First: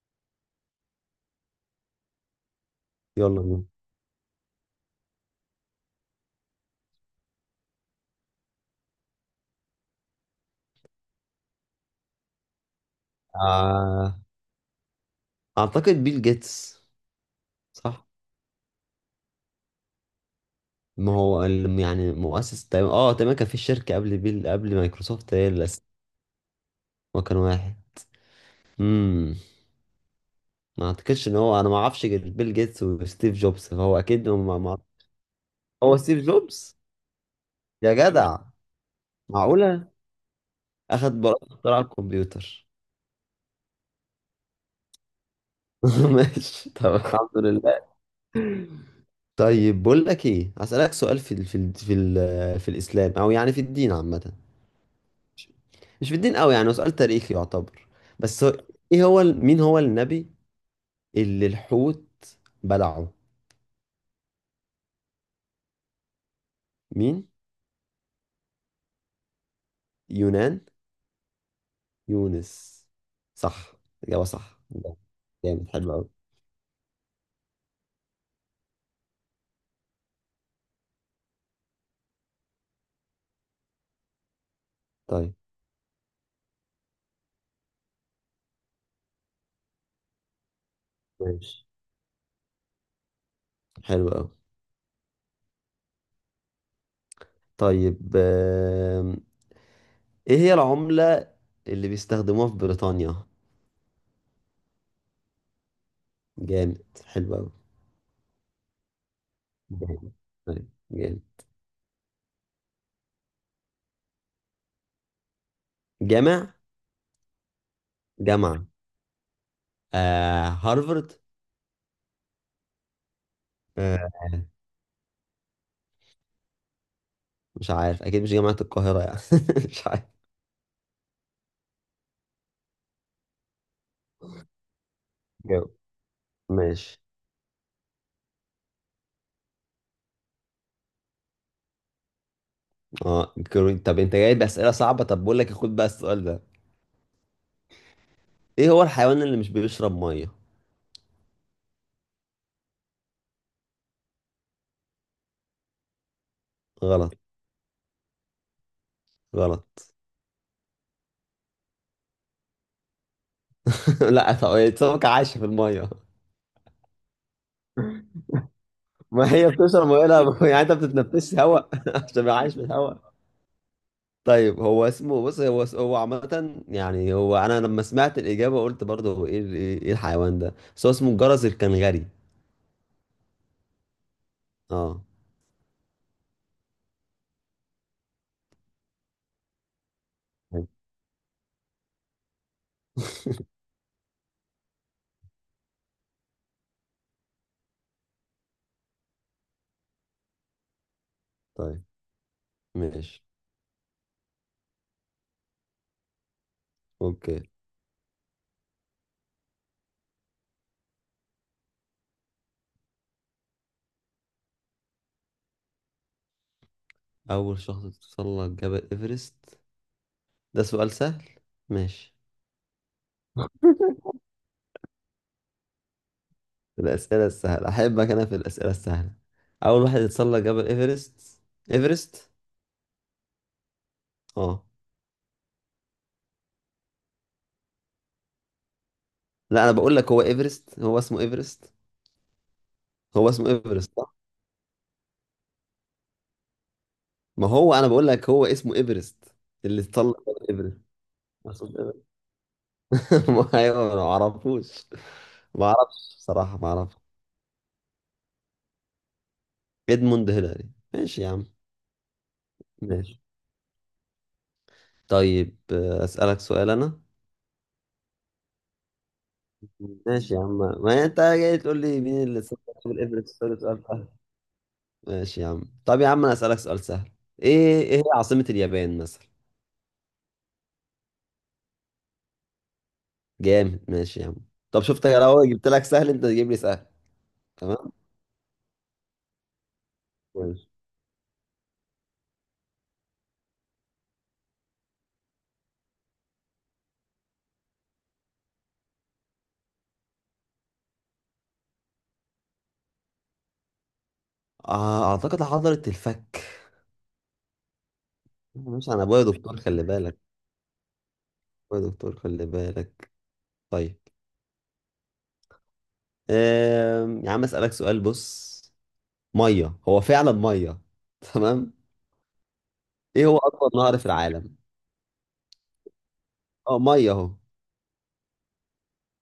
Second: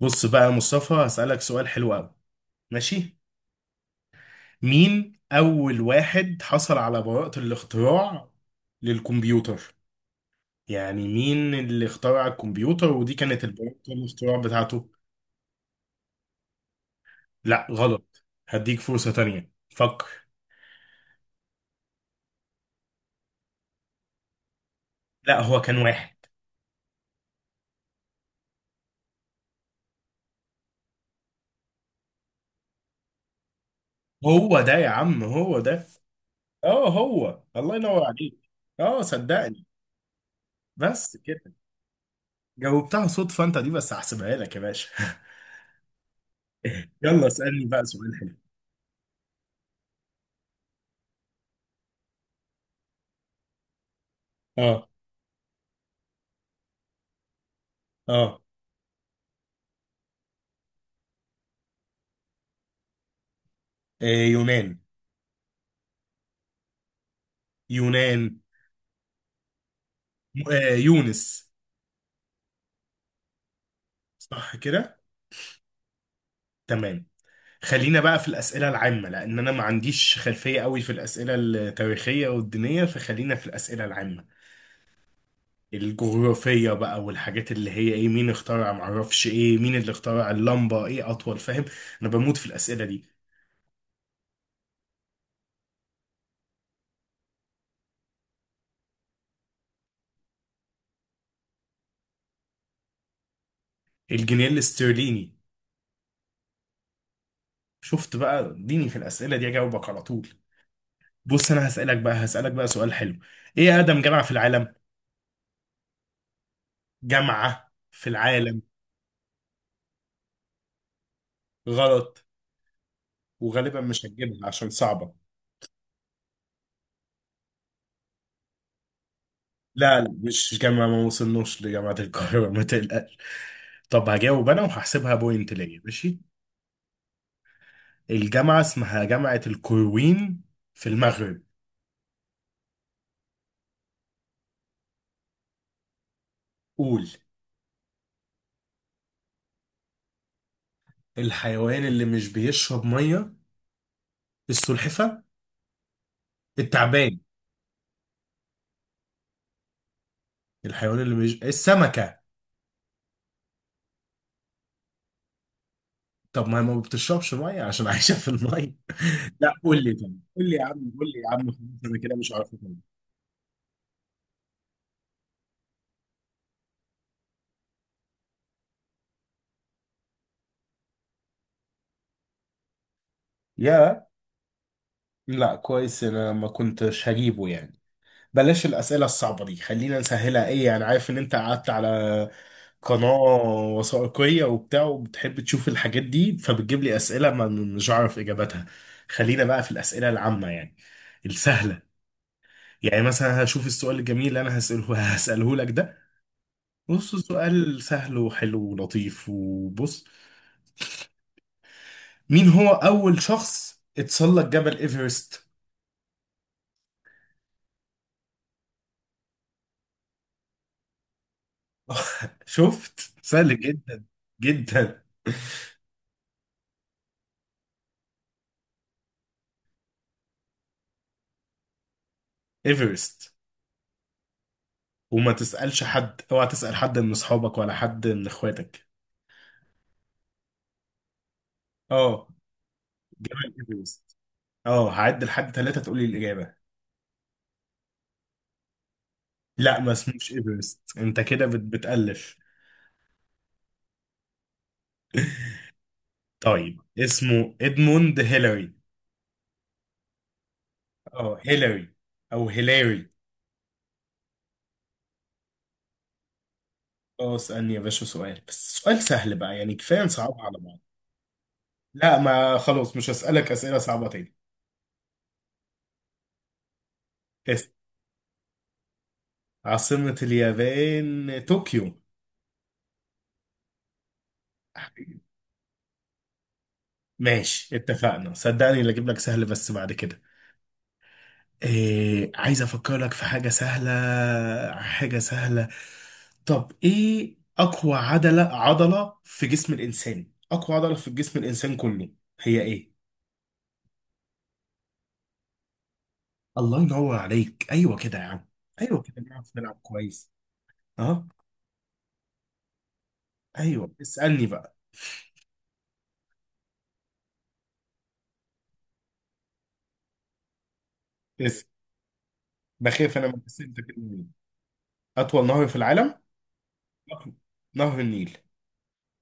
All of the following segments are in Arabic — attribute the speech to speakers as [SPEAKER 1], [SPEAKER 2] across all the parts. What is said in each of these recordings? [SPEAKER 1] بص بقى يا مصطفى، هسألك سؤال حلو قوي. ماشي.
[SPEAKER 2] يلا بينا.
[SPEAKER 1] مين أول واحد حصل على براءة الاختراع للكمبيوتر؟ يعني مين اللي اخترع الكمبيوتر ودي كانت البراءة
[SPEAKER 2] آه،
[SPEAKER 1] الاختراع بتاعته.
[SPEAKER 2] اعتقد بيل جيتس.
[SPEAKER 1] لا
[SPEAKER 2] صح.
[SPEAKER 1] غلط، هديك فرصة تانية، فكر.
[SPEAKER 2] ما هو ال- يعني مؤسس تقريبا تقريبا كان في شركة قبل بيل قبل مايكروسوفت،
[SPEAKER 1] لا هو كان واحد.
[SPEAKER 2] هو كان واحد. امم ما اعتقدش ان هو، انا ما اعرفش غير بيل جيتس وستيف جوبز، فهو اكيد ما...
[SPEAKER 1] هو ده
[SPEAKER 2] ما...
[SPEAKER 1] يا عم هو ده.
[SPEAKER 2] هو ستيف جوبز.
[SPEAKER 1] اه، هو الله
[SPEAKER 2] يا
[SPEAKER 1] ينور عليك.
[SPEAKER 2] جدع،
[SPEAKER 1] اه صدقني.
[SPEAKER 2] معقولة اخد
[SPEAKER 1] بس
[SPEAKER 2] براءة
[SPEAKER 1] كده.
[SPEAKER 2] اختراع الكمبيوتر؟
[SPEAKER 1] جاوبتها صدفة انت دي، بس هحسبها لك يا باشا.
[SPEAKER 2] ماشي، طب
[SPEAKER 1] يلا
[SPEAKER 2] الحمد
[SPEAKER 1] اسألني بقى
[SPEAKER 2] لله.
[SPEAKER 1] سؤال حلو.
[SPEAKER 2] طيب بقول لك ايه، هسألك سؤال في الاسلام او يعني في الدين عامة.
[SPEAKER 1] اه.
[SPEAKER 2] مش في الدين قوي يعني، هو سؤال تاريخي يعتبر.
[SPEAKER 1] اه.
[SPEAKER 2] بس هو، مين هو النبي اللي الحوت بلعه؟
[SPEAKER 1] إيه يونان.
[SPEAKER 2] مين؟
[SPEAKER 1] يونان.
[SPEAKER 2] يونان.
[SPEAKER 1] آه يونس.
[SPEAKER 2] يونس. صح، إجابة
[SPEAKER 1] صح
[SPEAKER 2] صح.
[SPEAKER 1] كده.
[SPEAKER 2] جامد، حلو قوي.
[SPEAKER 1] تمام. خلينا بقى في الأسئلة العامة لأن أنا ما عنديش خلفية قوي في الأسئلة التاريخية والدينية، فخلينا في الأسئلة العامة.
[SPEAKER 2] طيب،
[SPEAKER 1] الجغرافية بقى والحاجات اللي هي إيه، مين اخترع، معرفش، إيه مين اللي اخترع اللمبة، إيه أطول، فاهم.
[SPEAKER 2] ماشي،
[SPEAKER 1] أنا بموت في الأسئلة دي.
[SPEAKER 2] حلو قوي. طيب، ايه هي العملة اللي بيستخدموها في بريطانيا؟
[SPEAKER 1] الجنيه الاسترليني.
[SPEAKER 2] جامد، حلو قوي.
[SPEAKER 1] شفت بقى، اديني في الأسئلة دي أجاوبك على
[SPEAKER 2] جامد،
[SPEAKER 1] طول.
[SPEAKER 2] طيب، جامد.
[SPEAKER 1] بص أنا هسألك بقى سؤال حلو. إيه أقدم جامعة في العالم؟
[SPEAKER 2] جامع
[SPEAKER 1] جامعة في العالم.
[SPEAKER 2] جامعة؟ هارفارد.
[SPEAKER 1] غلط. وغالبا
[SPEAKER 2] آه
[SPEAKER 1] مش هتجيبها عشان صعبة.
[SPEAKER 2] مش عارف، اكيد مش جامعة القاهرة يعني. مش
[SPEAKER 1] لا
[SPEAKER 2] عارف.
[SPEAKER 1] لا مش جامعة، ما وصلناش لجامعة القاهرة، ما تقلقش. طب هجاوب أنا وهحسبها بوينت
[SPEAKER 2] جاوب،
[SPEAKER 1] ليا ماشي.
[SPEAKER 2] ماشي.
[SPEAKER 1] الجامعة اسمها جامعة القرويين في المغرب.
[SPEAKER 2] طب انت جاي بأسئلة صعبة، طب بقول لك خد بقى السؤال ده.
[SPEAKER 1] قول.
[SPEAKER 2] ايه هو الحيوان اللي مش بيشرب مية؟
[SPEAKER 1] الحيوان اللي مش بيشرب مية. السلحفة.
[SPEAKER 2] غلط،
[SPEAKER 1] التعبان.
[SPEAKER 2] غلط.
[SPEAKER 1] الحيوان اللي مش السمكة.
[SPEAKER 2] لا، طب. سمكة عايشة في المية.
[SPEAKER 1] طب ما هي ما بتشربش مية عشان عايشة في المية.
[SPEAKER 2] ما هي
[SPEAKER 1] لا قول
[SPEAKER 2] بتشرب
[SPEAKER 1] لي
[SPEAKER 2] مية،
[SPEAKER 1] طب
[SPEAKER 2] لا
[SPEAKER 1] قول لي
[SPEAKER 2] يعني
[SPEAKER 1] يا
[SPEAKER 2] انت
[SPEAKER 1] عم قول لي يا
[SPEAKER 2] بتتنفسش
[SPEAKER 1] عم خلاص.
[SPEAKER 2] هواء
[SPEAKER 1] أنا كده
[SPEAKER 2] عشان
[SPEAKER 1] مش
[SPEAKER 2] يبقى
[SPEAKER 1] عارف
[SPEAKER 2] عايش في
[SPEAKER 1] أجاوب.
[SPEAKER 2] الهواء. طيب هو اسمه، بص، هو عامة يعني، هو انا لما سمعت الإجابة قلت برضه هو، ايه ال- ايه إيه الحيوان ده، بس هو اسمه الجرس الكنغري.
[SPEAKER 1] يا.
[SPEAKER 2] اه
[SPEAKER 1] لا كويس انا ما كنتش هجيبه يعني. بلاش الأسئلة الصعبة دي، خلينا نسهلها، ايه
[SPEAKER 2] طيب.
[SPEAKER 1] يعني، عارف ان انت قعدت على قناة وثائقية وبتاع وبتحب تشوف الحاجات دي فبتجيب لي أسئلة ما مش عارف إجاباتها. خلينا بقى في الأسئلة العامة يعني، السهلة.
[SPEAKER 2] طيب،
[SPEAKER 1] يعني
[SPEAKER 2] ماشي،
[SPEAKER 1] مثلا هشوف السؤال الجميل اللي انا هسأله لك ده. بص
[SPEAKER 2] اوكي.
[SPEAKER 1] سؤال سهل وحلو ولطيف، وبص، مين هو أول شخص اتسلق جبل إيفرست؟
[SPEAKER 2] اول شخص تتسلق جبل ايفرست؟ ده سؤال سهل، ماشي.
[SPEAKER 1] شفت سهل جدا جدا.
[SPEAKER 2] في الأسئلة السهلة أحبك أنا، في الأسئلة السهلة. أول واحد يتسلق جبل إيفرست، إيفرست.
[SPEAKER 1] إيفرست.
[SPEAKER 2] أه.
[SPEAKER 1] وما تسألش حد، اوعى تسأل حد من اصحابك ولا حد من اخواتك.
[SPEAKER 2] لا، أنا بقول لك هو إيفرست، هو اسمه إيفرست.
[SPEAKER 1] اه
[SPEAKER 2] هو اسمه
[SPEAKER 1] جبل
[SPEAKER 2] إيفرست صح.
[SPEAKER 1] ايفرست. اه هعد لحد ثلاثة تقولي الإجابة.
[SPEAKER 2] ما هو أنا بقول لك هو اسمه إيفرست.
[SPEAKER 1] لا
[SPEAKER 2] اللي
[SPEAKER 1] ما
[SPEAKER 2] اتسلق
[SPEAKER 1] اسموش
[SPEAKER 2] جبل إيفرست،
[SPEAKER 1] ايفرست، انت كده
[SPEAKER 2] أقصد إيفرست.
[SPEAKER 1] بتألف.
[SPEAKER 2] ما أيوه، أنا ما أعرفوش. ما أعرفش بصراحة، ما
[SPEAKER 1] طيب
[SPEAKER 2] أعرفش.
[SPEAKER 1] اسمه ادموند هيلاري.
[SPEAKER 2] إدموند هيلاري، ماشي يا
[SPEAKER 1] اه
[SPEAKER 2] عم.
[SPEAKER 1] هيلاري، او هيلاري.
[SPEAKER 2] ماشي. طيب، أسألك سؤال أنا.
[SPEAKER 1] اه اسألني يا باشا سؤال، بس سؤال سهل بقى يعني، كفاية نصعب
[SPEAKER 2] ماشي يا
[SPEAKER 1] على
[SPEAKER 2] عم،
[SPEAKER 1] بعض.
[SPEAKER 2] ما أنت جاي تقول لي
[SPEAKER 1] لا
[SPEAKER 2] مين اللي
[SPEAKER 1] ما
[SPEAKER 2] اتسلق
[SPEAKER 1] خلاص
[SPEAKER 2] جبل
[SPEAKER 1] مش
[SPEAKER 2] إيفرست،
[SPEAKER 1] هسألك
[SPEAKER 2] سؤال
[SPEAKER 1] أسئلة
[SPEAKER 2] سؤال.
[SPEAKER 1] صعبة تاني.
[SPEAKER 2] ماشي يا عم، طب يا عم انا اسالك سؤال سهل.
[SPEAKER 1] اسأل.
[SPEAKER 2] ايه هي عاصمة اليابان مثلا؟
[SPEAKER 1] عاصمة اليابان طوكيو.
[SPEAKER 2] جامد، ماشي يا عم. طب شفت، يا لو جبت لك سهل انت تجيب لي سهل.
[SPEAKER 1] ماشي
[SPEAKER 2] تمام،
[SPEAKER 1] اتفقنا، صدقني اللي اجيب لك سهل بس بعد كده.
[SPEAKER 2] ماشي.
[SPEAKER 1] إيه عايز افكر لك في حاجة سهلة. حاجة سهلة. طب ايه اقوى عضلة، عضلة في جسم الانسان، اقوى عضلة في جسم الانسان كله، هي ايه؟
[SPEAKER 2] اعتقد حضرة الفك.
[SPEAKER 1] الله ينور عليك، ايوه كده يا عم.
[SPEAKER 2] مش
[SPEAKER 1] ايوه
[SPEAKER 2] انا،
[SPEAKER 1] كده
[SPEAKER 2] ابويا
[SPEAKER 1] نعرف
[SPEAKER 2] دكتور
[SPEAKER 1] نلعب
[SPEAKER 2] خلي بالك.
[SPEAKER 1] كويس. اه.
[SPEAKER 2] ابويا دكتور خلي بالك.
[SPEAKER 1] ايوه
[SPEAKER 2] طيب،
[SPEAKER 1] اسألني بقى.
[SPEAKER 2] يا عم اسالك سؤال، بص. ميه هو فعلا ميه.
[SPEAKER 1] بس
[SPEAKER 2] تمام.
[SPEAKER 1] بخاف انا
[SPEAKER 2] ايه هو
[SPEAKER 1] من بس
[SPEAKER 2] اكبر
[SPEAKER 1] انت كده
[SPEAKER 2] نهر في
[SPEAKER 1] مين؟
[SPEAKER 2] العالم؟
[SPEAKER 1] اطول نهر في العالم.
[SPEAKER 2] اه ميه اهو.
[SPEAKER 1] نهر النيل.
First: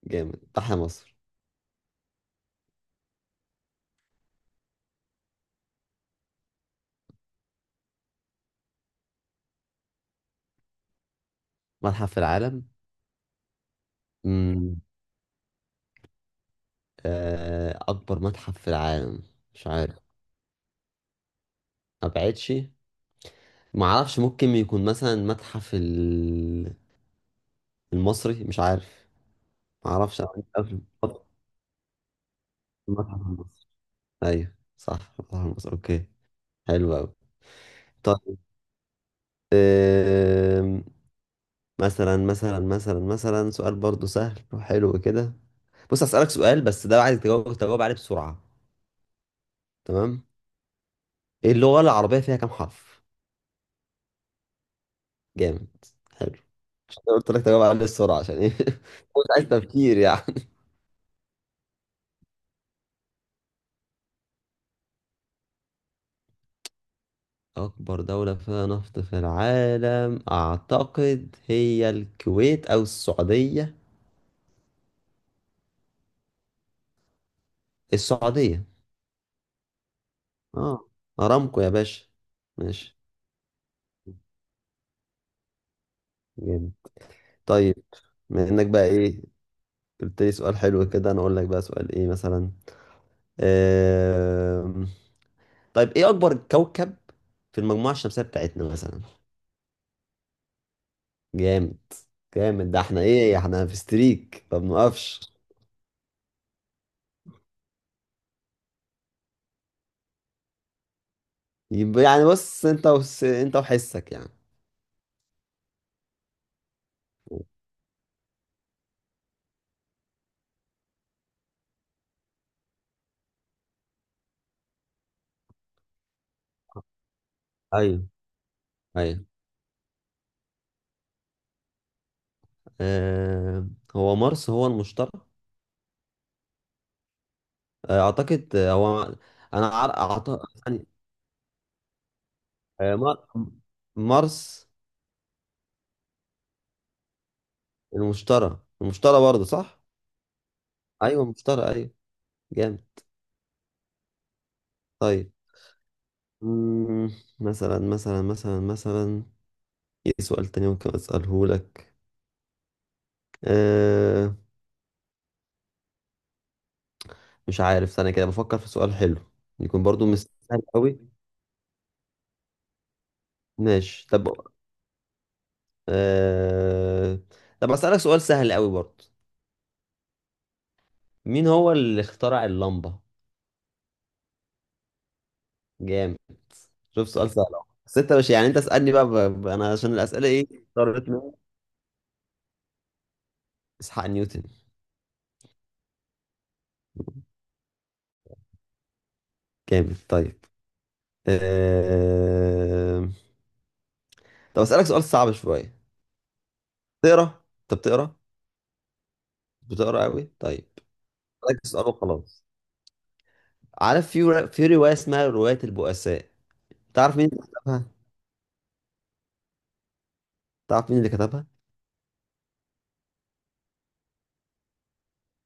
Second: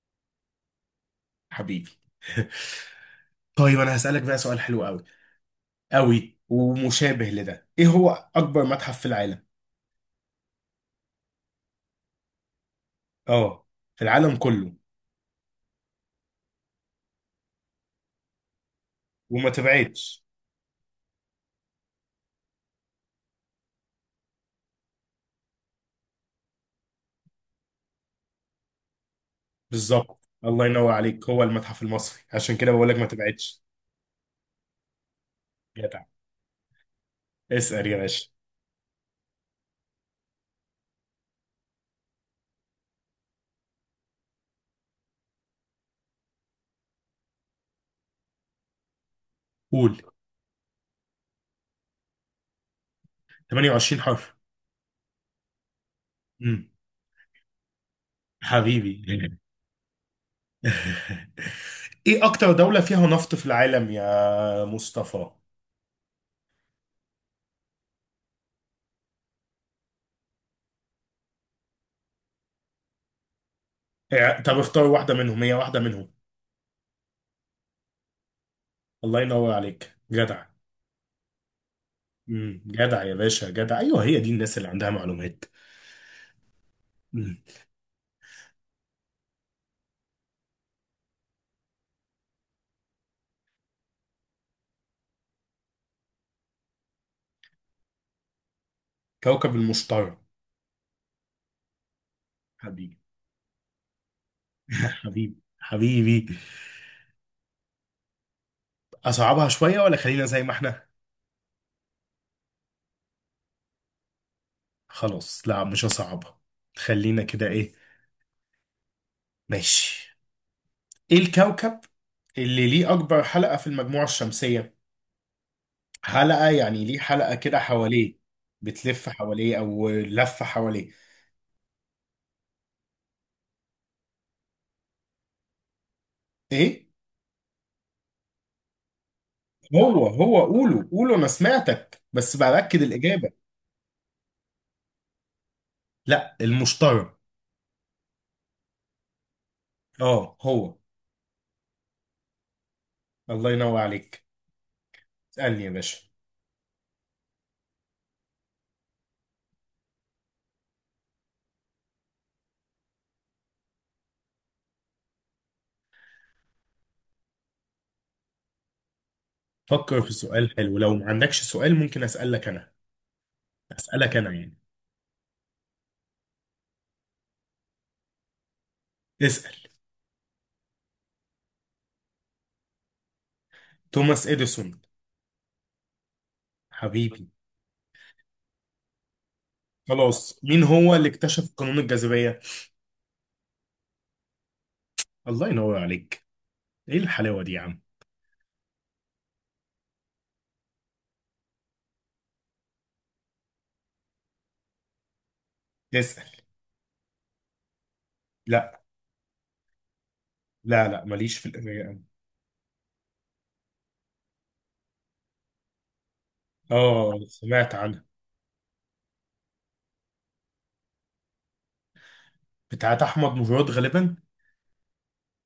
[SPEAKER 2] جامد، تحيا مصر.
[SPEAKER 1] حبيبي. طيب انا هسألك بقى سؤال حلو قوي، قوي ومشابه لده، ايه هو اكبر متحف في العالم؟
[SPEAKER 2] متحف في العالم؟
[SPEAKER 1] اه. في العالم كله.
[SPEAKER 2] امم اكبر متحف في العالم؟
[SPEAKER 1] وما
[SPEAKER 2] مش عارف.
[SPEAKER 1] تبعدش.
[SPEAKER 2] ما بعتش. ما اعرفش، ممكن يكون مثلا المتحف المصري، مش عارف. ما اعرفش،
[SPEAKER 1] بالظبط
[SPEAKER 2] انا عندي
[SPEAKER 1] الله
[SPEAKER 2] قبل.
[SPEAKER 1] ينور عليك، هو المتحف المصري، عشان كده بقول لك ما
[SPEAKER 2] المتحف
[SPEAKER 1] تبعدش.
[SPEAKER 2] المصري. ايوه صح، المتحف المصري،
[SPEAKER 1] جدع.
[SPEAKER 2] اوكي. حلو قوي.
[SPEAKER 1] اسأل يا باشا.
[SPEAKER 2] طيب، آم، مثلا سؤال برضو سهل وحلو كده. بص هسألك سؤال، بس ده عايز تجاوب عليه بسرعة.
[SPEAKER 1] قول.
[SPEAKER 2] تمام. ايه اللغة العربية فيها كام حرف؟
[SPEAKER 1] 28 حرف.
[SPEAKER 2] جامد، حلو.
[SPEAKER 1] امم.
[SPEAKER 2] عشان كده قلت لك تجاوب عليه بسرعة، عشان ايه
[SPEAKER 1] حبيبي.
[SPEAKER 2] مش عايز تفكير يعني.
[SPEAKER 1] ايه اكتر دولة فيها نفط في العالم يا مصطفى؟
[SPEAKER 2] أكبر دولة فيها نفط في العالم؟ أعتقد هي الكويت أو السعودية.
[SPEAKER 1] إيه، طب اختار واحدة منهم، هي واحدة منهم.
[SPEAKER 2] السعودية.
[SPEAKER 1] الله ينور عليك جدع.
[SPEAKER 2] اه أرامكو يا باشا.
[SPEAKER 1] امم،
[SPEAKER 2] ماشي،
[SPEAKER 1] جدع يا باشا جدع، ايوه هي دي الناس اللي عندها معلومات.
[SPEAKER 2] جامد.
[SPEAKER 1] مم.
[SPEAKER 2] طيب، بما إنك بقى إيه، قلت لي سؤال حلو كده، أنا أقول لك بقى سؤال إيه مثلا. آم... طيب، إيه أكبر كوكب في المجموعة الشمسية بتاعتنا مثلا؟
[SPEAKER 1] كوكب المشتري.
[SPEAKER 2] جامد، جامد، ده
[SPEAKER 1] حبيبي.
[SPEAKER 2] احنا في ستريك ما بنوقفش.
[SPEAKER 1] حبيبي حبيبي. اصعبها شوية ولا خلينا زي ما احنا.
[SPEAKER 2] يبقى يعني، بص أنت وحسك يعني.
[SPEAKER 1] خلاص لا مش هصعبها. خلينا كده ايه. ماشي. ايه الكوكب اللي ليه اكبر حلقة في المجموعة الشمسية؟ حلقة يعني ليه حلقة كده
[SPEAKER 2] ايوه،
[SPEAKER 1] حواليه، بتلف
[SPEAKER 2] ايوه.
[SPEAKER 1] حواليه او لفة حواليه.
[SPEAKER 2] آه، هو مارس، هو المشترك؟
[SPEAKER 1] ايه.
[SPEAKER 2] اعتقد هو، انا عار...
[SPEAKER 1] هو
[SPEAKER 2] أعت...
[SPEAKER 1] هو
[SPEAKER 2] يعني،
[SPEAKER 1] قوله قوله انا سمعتك بس باكد
[SPEAKER 2] آه، مار...
[SPEAKER 1] الاجابة.
[SPEAKER 2] مارس.
[SPEAKER 1] لا المشتري.
[SPEAKER 2] المشترى، المشترى برضه صح.
[SPEAKER 1] اه هو
[SPEAKER 2] ايوه، المشترى، ايوه. جامد.
[SPEAKER 1] الله ينور عليك.
[SPEAKER 2] طيب.
[SPEAKER 1] اسألني يا باشا.
[SPEAKER 2] مم، مثلا ايه سؤال تاني ممكن اساله لك؟ أه... مش عارف، استنى كده بفكر في سؤال حلو، يكون
[SPEAKER 1] فكر
[SPEAKER 2] برضه
[SPEAKER 1] في
[SPEAKER 2] مش
[SPEAKER 1] سؤال
[SPEAKER 2] سهل
[SPEAKER 1] حلو، لو ما
[SPEAKER 2] قوي.
[SPEAKER 1] عندكش سؤال ممكن اسألك انا.
[SPEAKER 2] ماشي،
[SPEAKER 1] اسألك
[SPEAKER 2] طب.
[SPEAKER 1] انا يعني.
[SPEAKER 2] أه... طب اسالك سؤال سهل قوي برضه.
[SPEAKER 1] اسأل.
[SPEAKER 2] مين هو اللي اخترع اللمبة؟
[SPEAKER 1] توماس إديسون.
[SPEAKER 2] جامد. شوف
[SPEAKER 1] حبيبي.
[SPEAKER 2] سؤال سهل أهو. بس انت مش يعني، انت اسألني بقى انا عشان الأسئلة
[SPEAKER 1] خلاص
[SPEAKER 2] ايه.
[SPEAKER 1] مين هو اللي
[SPEAKER 2] اضطريت منها.
[SPEAKER 1] اكتشف قانون الجاذبية؟
[SPEAKER 2] اسحاق نيوتن.
[SPEAKER 1] الله ينور عليك. ايه الحلاوة دي يا عم.
[SPEAKER 2] جامد. طيب. أه... طب اسألك سؤال صعب شوية.
[SPEAKER 1] اسأل.
[SPEAKER 2] تقرا انت بتقرا؟
[SPEAKER 1] لا
[SPEAKER 2] بتقرا قوي، طيب.
[SPEAKER 1] لا لا ماليش في
[SPEAKER 2] اسألك
[SPEAKER 1] القراية
[SPEAKER 2] سؤال
[SPEAKER 1] أوي.
[SPEAKER 2] وخلاص. عارف في رواية اسمها رواية البؤساء؟ تعرف
[SPEAKER 1] اه
[SPEAKER 2] مين اللي
[SPEAKER 1] سمعت
[SPEAKER 2] كتبها
[SPEAKER 1] عنها.
[SPEAKER 2] تعرف مين اللي كتبها؟
[SPEAKER 1] بتاعت أحمد مراد غالبا.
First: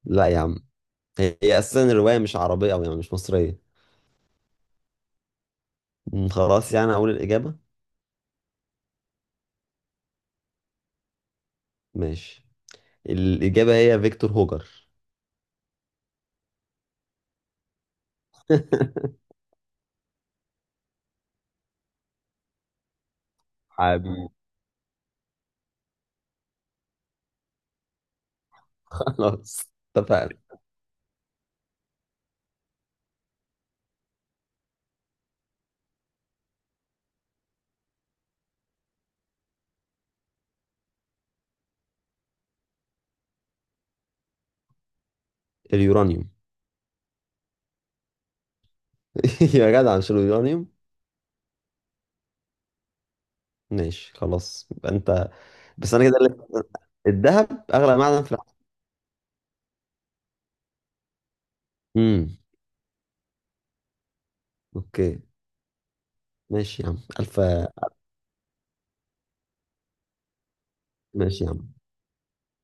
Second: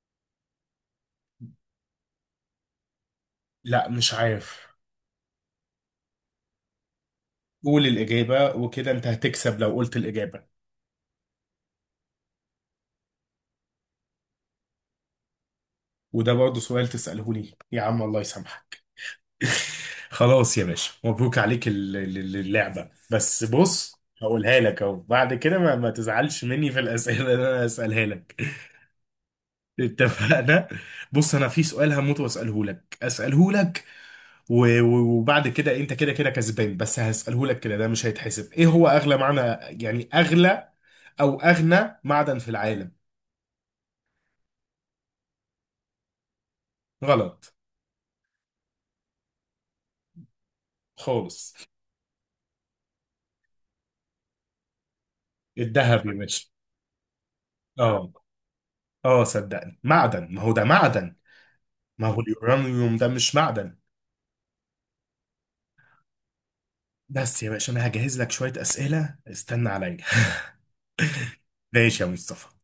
[SPEAKER 2] لا يا عم. هي اساسا الرواية مش عربية، او يعني مش مصرية.
[SPEAKER 1] لا مش عارف.
[SPEAKER 2] خلاص يعني اقول الإجابة.
[SPEAKER 1] قول الإجابة وكده أنت هتكسب لو قلت الإجابة.
[SPEAKER 2] ماشي، الإجابة هي فيكتور هوجر.
[SPEAKER 1] وده برضه سؤال تسأله لي يا عم الله يسامحك. خلاص يا باشا مبروك عليك اللعبة، بس بص،
[SPEAKER 2] حبيبي.
[SPEAKER 1] هقولها لك اهو بعد كده، ما تزعلش مني في الأسئلة اللي انا هسألها لك.
[SPEAKER 2] خلاص. اتفقنا.
[SPEAKER 1] اتفقنا. بص انا في سؤال هموت واساله لك، اساله لك وبعد كده انت كده كده كسبان، بس هساله لك كده ده مش هيتحسب. ايه هو اغلى معنى يعني، اغلى او اغنى معدن في العالم؟
[SPEAKER 2] اليورانيوم.
[SPEAKER 1] غلط
[SPEAKER 2] يا جدع، مش اليورانيوم؟
[SPEAKER 1] خالص.
[SPEAKER 2] ماشي، خلاص يبقى انت. بس انا
[SPEAKER 1] الذهب يا
[SPEAKER 2] كده اللي...
[SPEAKER 1] باشا.
[SPEAKER 2] الذهب اغلى
[SPEAKER 1] اه.
[SPEAKER 2] معدن في العالم.
[SPEAKER 1] اه صدقني معدن، ما هو ده معدن. ما هو
[SPEAKER 2] امم
[SPEAKER 1] اليورانيوم ده مش معدن.
[SPEAKER 2] اوكي. ماشي يا عم، الف.
[SPEAKER 1] بس يا باشا انا هجهز لك شوية اسئلة، استنى عليا.
[SPEAKER 2] ماشي يا عم.
[SPEAKER 1] ماشي يا مصطفى.